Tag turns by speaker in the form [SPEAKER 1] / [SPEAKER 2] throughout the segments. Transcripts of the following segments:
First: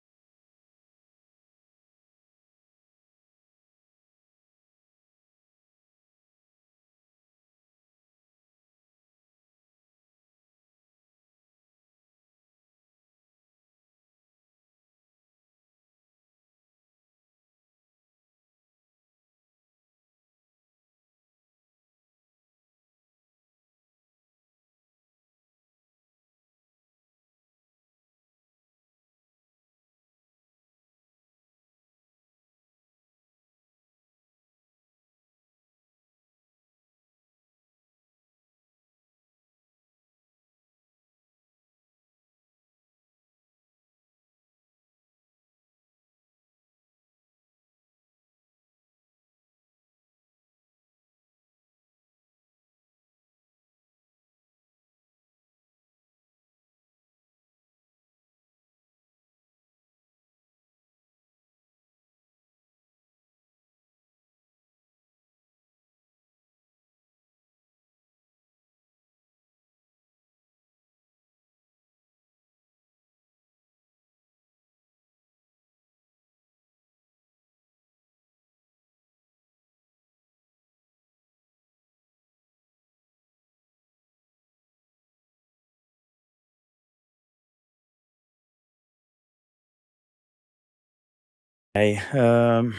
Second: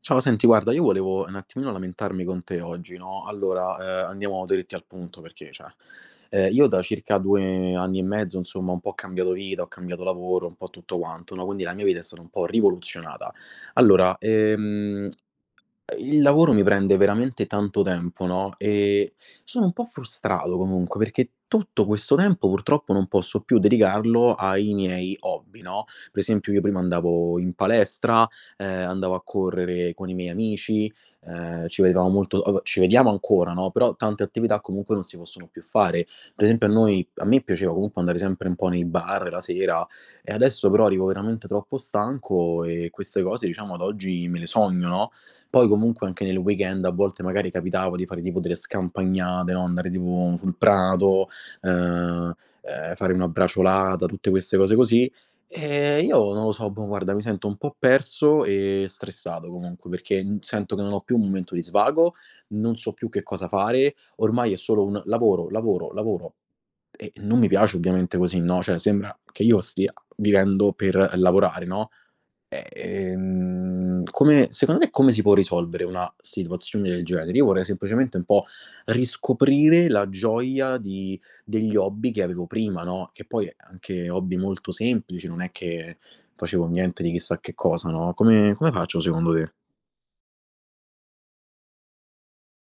[SPEAKER 1] Ciao, senti, guarda, io volevo un attimino lamentarmi con te oggi, no? Allora, andiamo diretti al punto perché, cioè, io da circa due anni e mezzo, insomma, un po' ho cambiato vita, ho cambiato lavoro, un po' tutto quanto, no? Quindi la mia vita è stata un po' rivoluzionata. Allora, il lavoro mi prende veramente tanto tempo, no, sono un po' frustrato comunque, perché tutto questo tempo purtroppo non posso più dedicarlo ai miei hobby, no, per esempio io prima andavo in palestra, andavo a correre con i miei amici, ci vedevamo molto, vabbè, ci vediamo ancora, no, però tante attività comunque non si possono più fare. Per esempio a me piaceva comunque andare sempre un po' nei bar la sera e adesso però arrivo veramente troppo stanco e queste cose diciamo ad oggi me le sogno, no, poi comunque anche nel weekend a volte magari capitava di fare tipo delle scampagnate, no, andare tipo sul prato, ehm, fare una braciolata, tutte queste cose così. E io non lo so, boh, guarda, mi sento un po' perso e stressato comunque, perché sento che non ho più un momento di svago, non so più che cosa fare, ormai è solo un lavoro, lavoro, lavoro e non mi piace ovviamente così, no, cioè sembra che io stia vivendo per lavorare, no? Come secondo te come si può risolvere una situazione del genere? Io vorrei semplicemente un po' riscoprire la gioia di degli hobby che avevo prima, no, che poi anche hobby molto semplici, non è che facevo niente di chissà che cosa, no, come faccio secondo te?
[SPEAKER 2] Okay,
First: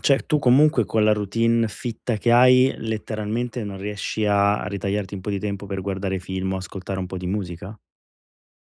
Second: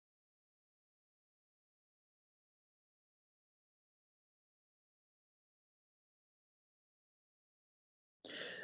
[SPEAKER 2] cioè tu comunque con la routine fitta che hai, letteralmente non riesci a ritagliarti un po' di tempo per guardare film o ascoltare un po' di musica?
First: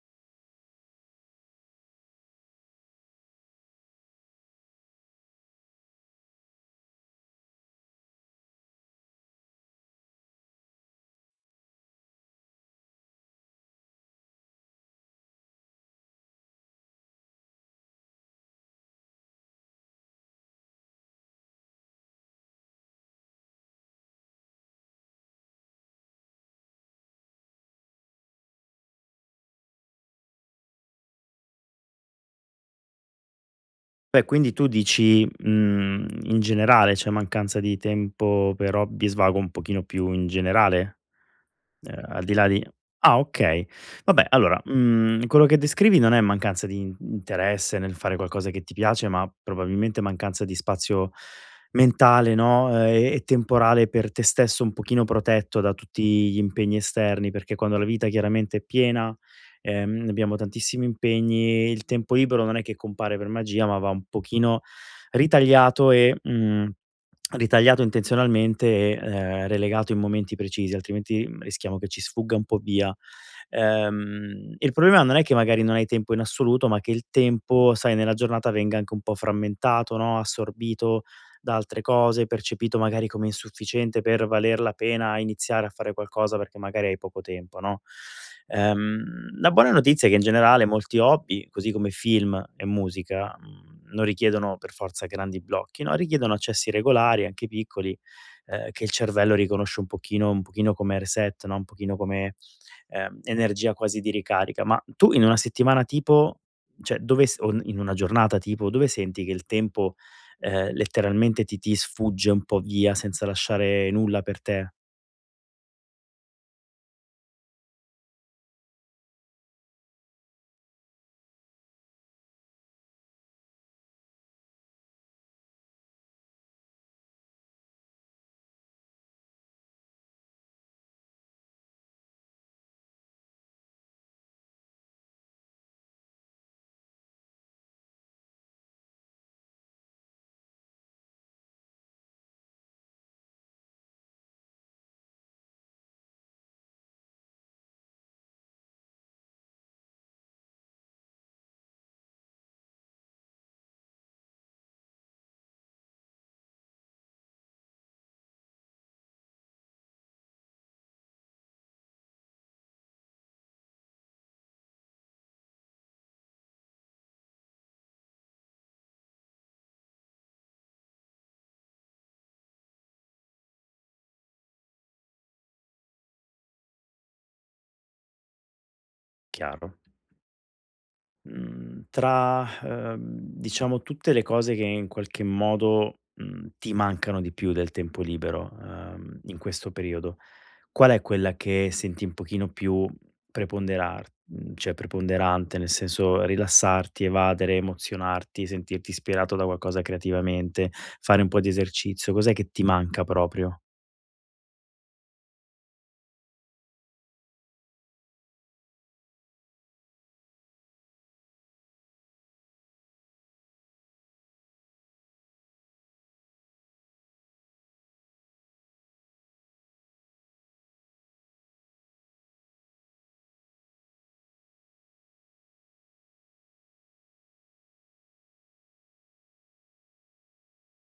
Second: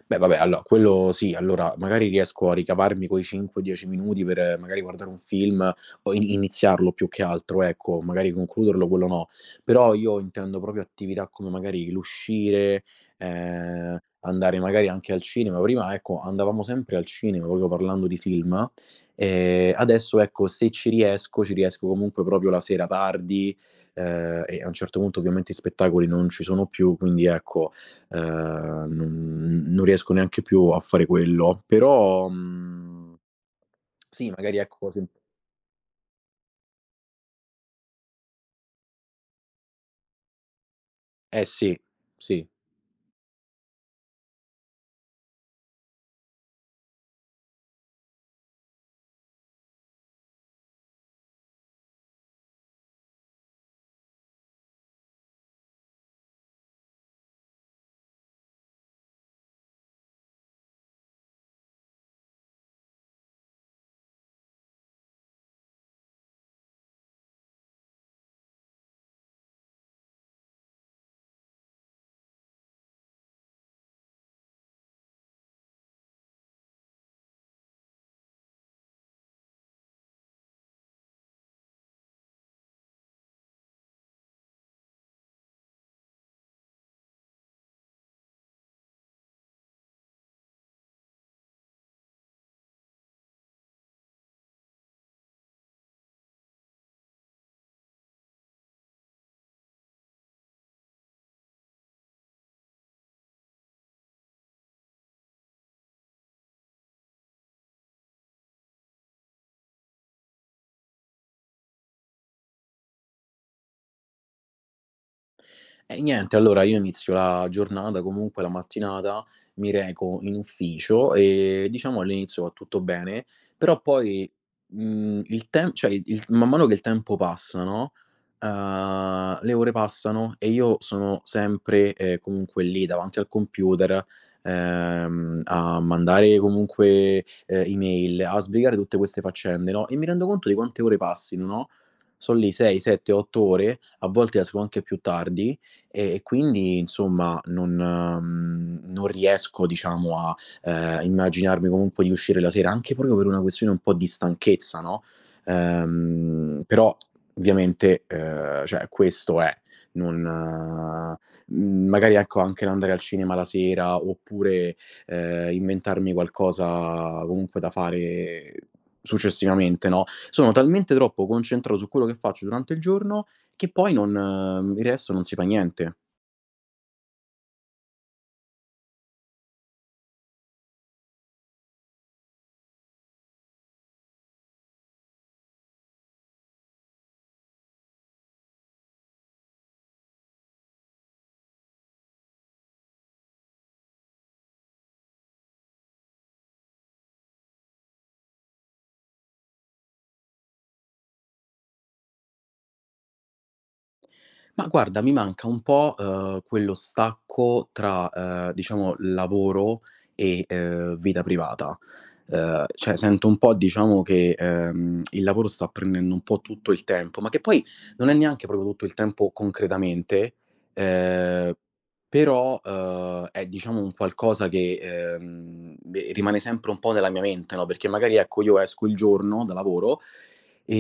[SPEAKER 1] Beh, vabbè, allora quello sì, allora magari riesco a ricavarmi quei 5, 10 minuti per magari guardare un film o in iniziarlo più che altro, ecco, magari concluderlo quello no. Però io intendo proprio attività come magari l'uscire, andare magari anche al cinema. Prima, ecco, andavamo sempre al cinema, proprio parlando di film, adesso ecco, se ci riesco, ci riesco comunque proprio la sera tardi, e a un certo punto ovviamente i spettacoli non ci sono più, quindi ecco. Non riesco neanche più a fare quello, però,
[SPEAKER 2] Beh,
[SPEAKER 1] sì
[SPEAKER 2] quindi
[SPEAKER 1] magari
[SPEAKER 2] tu
[SPEAKER 1] ecco se
[SPEAKER 2] dici, mhmm, in generale, cioè mancanza di tempo per hobby e svago un pochino più in generale?
[SPEAKER 1] eh sì,
[SPEAKER 2] Al di
[SPEAKER 1] sì.
[SPEAKER 2] là di ah okay. Vabbè allora, mhmm, quello che descrivi non è mancanza di in interesse nel fare qualcosa che ti piace, ma probabilmente mancanza di spazio mentale, no, e temporale per te stesso un pochino protetto da tutti gli impegni esterni, perché quando la vita chiaramente è piena, abbiamo tantissimi impegni, il tempo libero non è che compare per magia, ma va un pochino ritagliato e, mhmm. Ritagliato intenzionalmente e, relegato in momenti precisi, altrimenti, mhmm, rischiamo che ci sfugga un po' via. Il problema non è che magari non hai tempo in assoluto, ma che il tempo, sai, nella giornata venga anche un po' frammentato, no, assorbito da altre cose, percepito magari come insufficiente per valer la pena iniziare a fare qualcosa perché magari hai poco tempo, no? La buona notizia è che in generale molti hobby, così come film e musica, mhmm, non richiedono per forza grandi blocchi, no, richiedono accessi regolari, anche piccoli, che il cervello riconosce un pochino come reset, no, un pochino come, energia quasi di ricarica. Ma tu in una settimana tipo, cioè dove s o in una giornata tipo, dove senti che il tempo letteralmente ti sfugge un po' via senza lasciare nulla per te.
[SPEAKER 1] E niente, allora io inizio la giornata, comunque la mattinata, mi reco in ufficio e diciamo all'inizio va tutto bene, però poi, mhmm, il tem cioè il- man mano che il tempo passa, no, le ore passano e io sono sempre, comunque lì davanti al computer, a mandare comunque email, a sbrigare tutte queste faccende, no, e mi rendo conto di quante ore passino, no, son lì 6, 7, 8 ore, a volte esco anche più tardi e quindi insomma non riesco diciamo a, immaginarmi comunque di uscire la sera, anche proprio per una questione un po' di stanchezza, no, però ovviamente, cioè questo è, non mhmm, magari ecco anche l'andare al cinema la sera oppure, inventarmi qualcosa comunque da fare successivamente, no, sono talmente troppo concentrato su quello che faccio durante il giorno che poi non il resto non si fa niente.
[SPEAKER 2] Chiaro. Mhmm, tra, diciamo tutte le cose che in qualche modo, mhmm, ti mancano di più del tempo libero, in questo periodo, qual è quella che senti un pochino più preponderar mhmm, cioè preponderante, nel senso rilassarti, evadere, emozionarti, sentirti ispirato da qualcosa creativamente, fare un po' di esercizio? Cos'è che ti manca proprio?
[SPEAKER 1] Ma guarda, mi manca un po', quello stacco tra, diciamo lavoro e, vita privata. Cioè sento un po' diciamo che, il lavoro sta prendendo un po' tutto il tempo, ma che poi non è neanche proprio tutto il tempo concretamente, ehm, però, è diciamo un qualcosa che, beh, rimane sempre un po' nella mia mente, no, perché magari ecco io esco il giorno da lavoro e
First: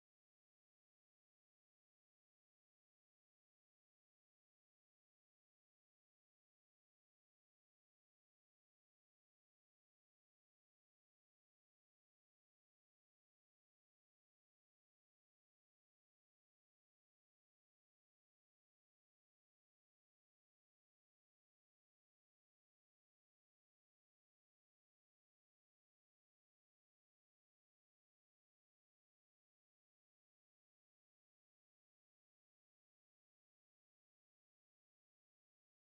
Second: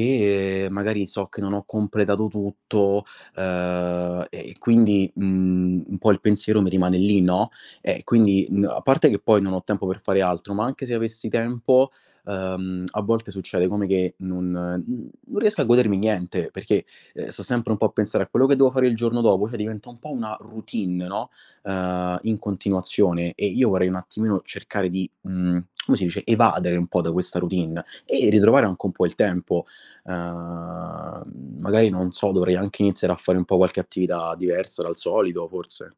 [SPEAKER 1] magari so che non ho completato tutto. E quindi, un po' il pensiero mi rimane lì, no, e quindi n a parte che poi non ho tempo per fare altro, ma anche se avessi tempo, a volte succede come che non riesco a godermi niente, perché, sto sempre un po' a pensare a quello che devo fare il giorno dopo, cioè diventa un po' una routine, no, in continuazione e io vorrei un attimino cercare di, come si dice, evadere un po' da questa routine e ritrovare anche un po' il tempo. Magari non so, dovrei anche iniziare a fare un po' qualche attività diversa dal solito forse.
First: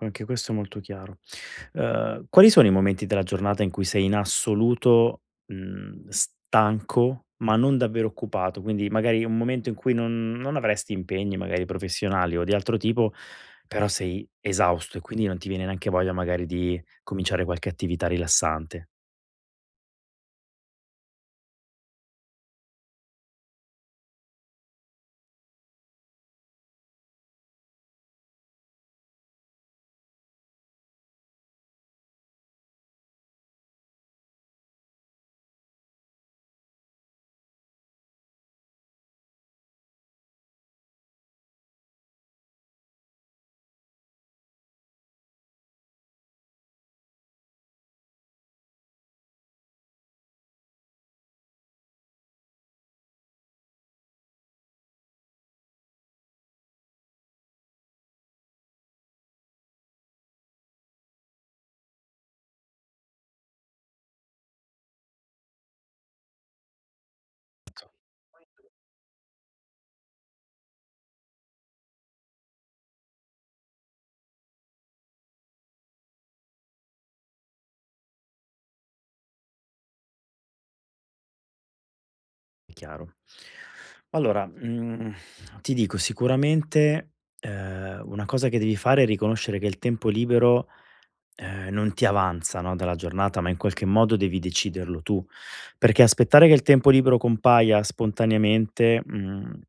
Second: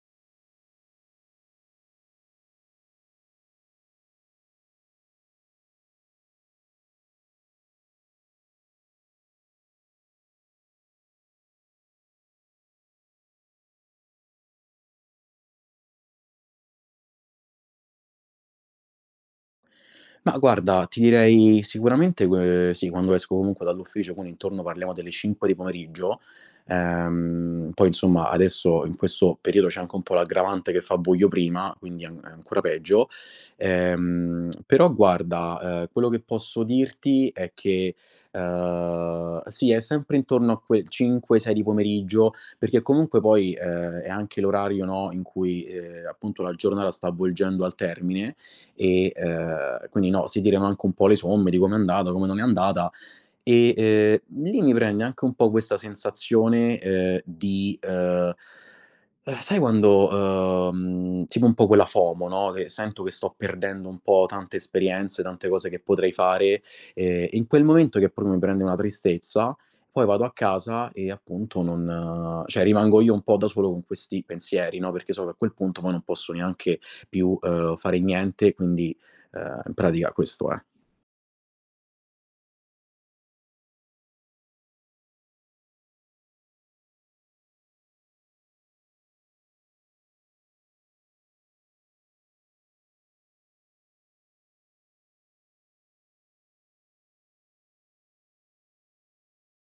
[SPEAKER 2] Anche questo è molto chiaro. Quali sono i momenti della giornata in cui sei in assoluto, mhmm, stanco, ma non davvero occupato? Quindi magari un momento in cui non avresti impegni magari professionali o di altro tipo, però sei esausto e quindi non ti viene neanche voglia magari di cominciare qualche attività rilassante,
[SPEAKER 1] Ma guarda, ti direi sicuramente que sì, quando esco comunque dall'ufficio, quindi intorno parliamo delle 5 di pomeriggio, poi insomma adesso in questo periodo c'è anche un po' l'aggravante che fa buio prima, quindi an è ancora peggio. Però guarda, quello che posso dirti è che, sì, è sempre intorno a quel 5, 6 di pomeriggio, perché comunque poi, è anche l'orario, no, in cui, appunto la giornata sta avvolgendo al termine, e, quindi no, si tirano anche un po' le somme di com'è andata, come non è andata e, lì mi prende anche un po' questa sensazione, di, sai quando, tipo un po' quella FOMO, no, che sento che sto perdendo un po' tante esperienze, tante cose che potrei fare, in quel momento che proprio mi prende una tristezza, poi vado a casa e appunto non cioè rimango io un po' da solo con questi pensieri, no, perché so che a quel punto poi non posso neanche più, fare niente, quindi, in pratica questo è.
[SPEAKER 2] è chiaro. Allora, mhmm, ti dico sicuramente, una cosa che devi fare è riconoscere che il tempo libero non ti avanza, no, dalla giornata, ma in qualche modo devi deciderlo tu, perché aspettare che il tempo libero compaia spontaneamente, mhmm,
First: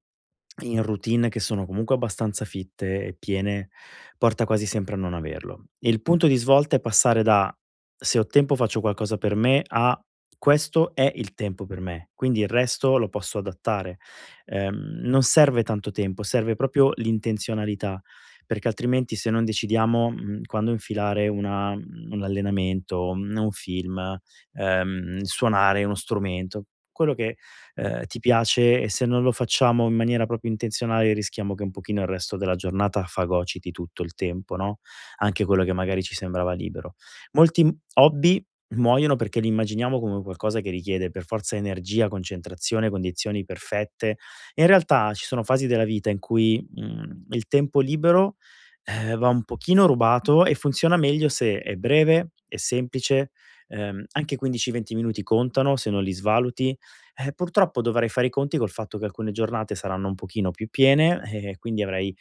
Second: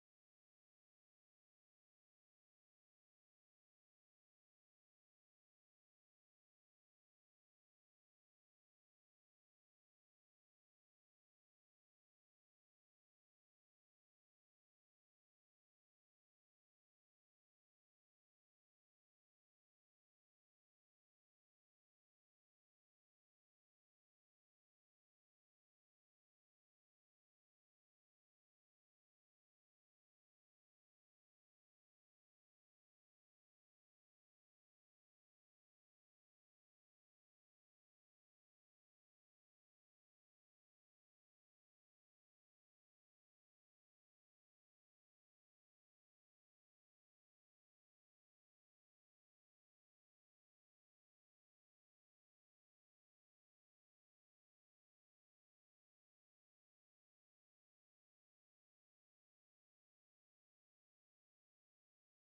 [SPEAKER 2] in routine che sono comunque abbastanza fitte e piene, porta quasi sempre a non averlo. Il punto di svolta è passare da: "Se ho tempo faccio qualcosa per me" a: "Questo è il tempo per me, quindi il resto lo posso adattare". Non serve tanto tempo, serve proprio l'intenzionalità, perché altrimenti se non decidiamo, mhmm, quando infilare una mhmm, un allenamento, un film, suonare uno strumento, quello che ti piace, e se non lo facciamo in maniera proprio intenzionale rischiamo che un pochino il resto della giornata fagociti tutto il tempo, no, anche quello che magari ci sembrava libero. Molti, mhmm, hobby muoiono perché li immaginiamo come qualcosa che richiede per forza energia, concentrazione, condizioni perfette. E in realtà ci sono fasi della vita in cui, mhmm, il tempo libero, va un pochino rubato e funziona meglio se è breve, è semplice, anche 15, 20 minuti contano se non li svaluti, purtroppo dovrei fare i conti col fatto che alcune giornate saranno un pochino più piene e quindi avrai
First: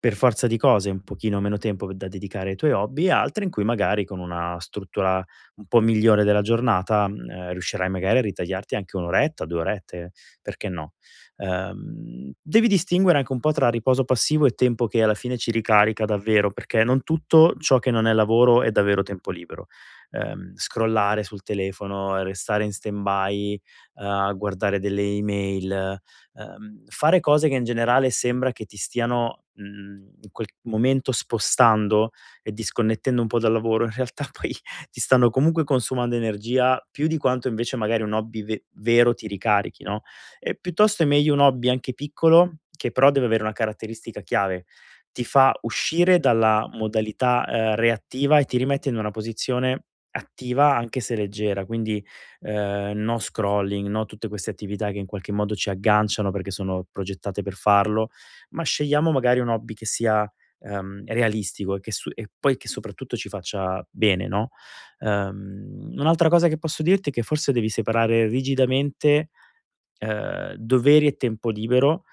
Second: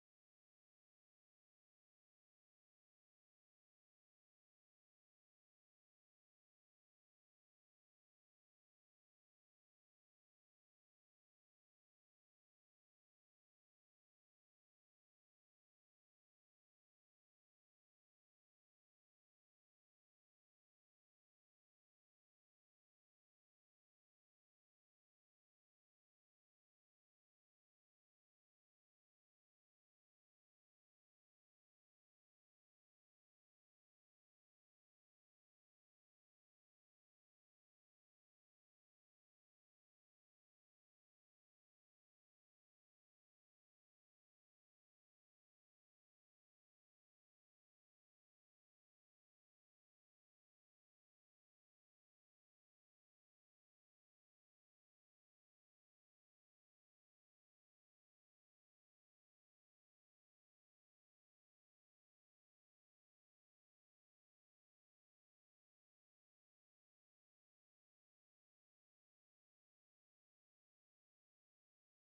[SPEAKER 2] per forza di cose un pochino meno tempo da dedicare ai tuoi hobby e altre in cui magari con una struttura un po' migliore della giornata, mhmm, riuscirai magari a ritagliarti anche 1 oretta, 2 orette, perché no. Devi distinguere anche un po' tra riposo passivo e tempo che alla fine ci ricarica davvero, perché non tutto ciò che non è lavoro è davvero tempo libero. Scrollare sul telefono, restare in stand by, guardare delle email, fare cose che in generale sembra che ti stiano, mhmm, in quel momento spostando e disconnettendo un po' dal lavoro, in realtà poi ti stanno comunque consumando energia più di quanto invece magari un hobby ve vero ti ricarichi, no, e piuttosto è meglio un hobby anche piccolo, che però deve avere una caratteristica chiave: ti fa uscire dalla modalità, reattiva e ti rimette in una posizione attiva anche se leggera, quindi no scrolling, no tutte queste attività che in qualche modo ci agganciano perché sono progettate per farlo, ma scegliamo magari un hobby che sia realistico e, che su- e poi che soprattutto ci faccia bene, no? Un'altra cosa che posso dirti è che forse devi separare rigidamente doveri e tempo libero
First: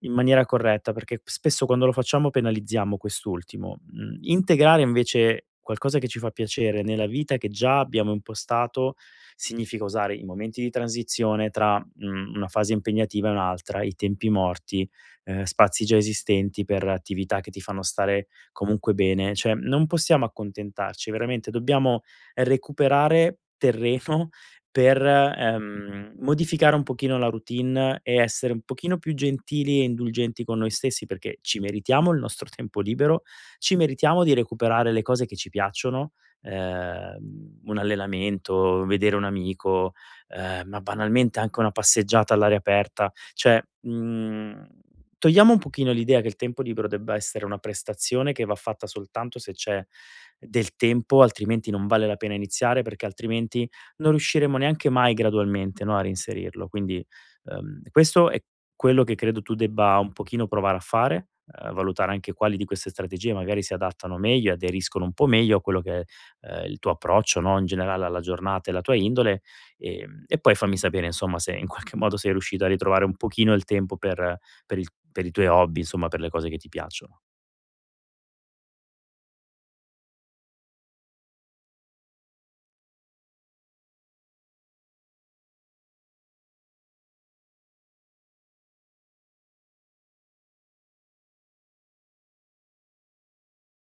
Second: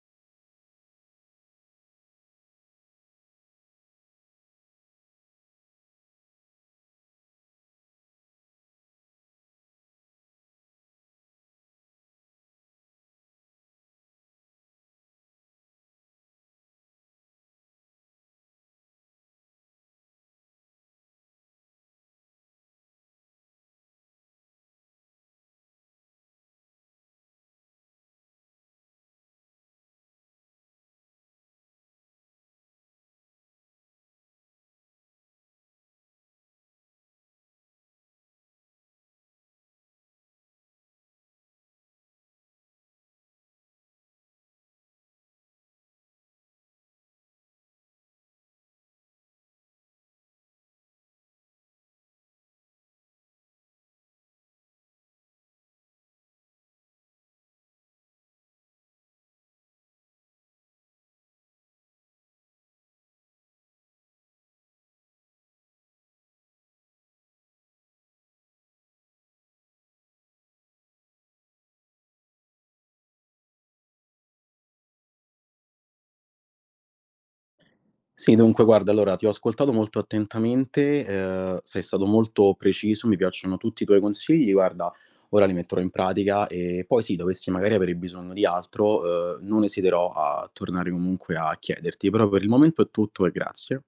[SPEAKER 2] in maniera corretta, perché spesso quando lo facciamo penalizziamo quest'ultimo. Mhmm, integrare invece qualcosa che ci fa piacere nella vita che già abbiamo impostato, significa usare i momenti di transizione tra, mhmm, una fase impegnativa e un'altra, i tempi morti, spazi già esistenti per attività che ti fanno stare comunque bene. Cioè, non possiamo accontentarci, veramente dobbiamo recuperare terreno per, modificare un pochino la routine e essere un pochino più gentili e indulgenti con noi stessi, perché ci meritiamo il nostro tempo libero, ci meritiamo di recuperare le cose che ci piacciono, un allenamento, vedere un amico, ma banalmente anche una passeggiata all'aria aperta. Cioè, mhmm, togliamo un pochino l'idea che il tempo libero debba essere una prestazione che va fatta soltanto se c'è del tempo, altrimenti non vale la pena iniziare, perché altrimenti non riusciremo neanche mai gradualmente, no, a reinserirlo. Quindi, questo è quello che credo tu debba un pochino provare a fare, valutare anche quali di queste strategie magari si adattano meglio e aderiscono un po' meglio a quello che è, il tuo approccio, no, in generale alla giornata e la tua indole, e poi fammi sapere insomma se in qualche modo sei riuscito a ritrovare un pochino il tempo per il per i tuoi hobby, insomma per le cose che ti piacciono.
[SPEAKER 1] Sì, dunque guarda, allora ti ho ascoltato molto attentamente, sei stato molto preciso, mi piacciono tutti i tuoi consigli, guarda, ora li metterò in pratica e poi sì, dovessi magari avere bisogno di altro, non esiterò a tornare comunque a chiederti, però per il momento è tutto e grazie.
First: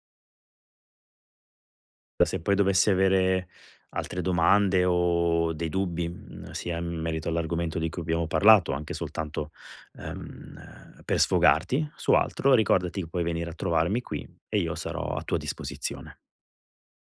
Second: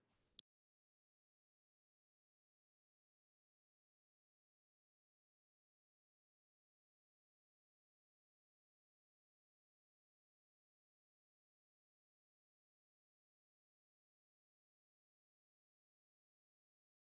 [SPEAKER 2] Se poi dovessi avere altre domande o dei dubbi, mhmm, sia in merito all'argomento di cui abbiamo parlato, anche soltanto, per sfogarti su altro, ricordati che puoi venire a trovarmi qui e io sarò a tua disposizione.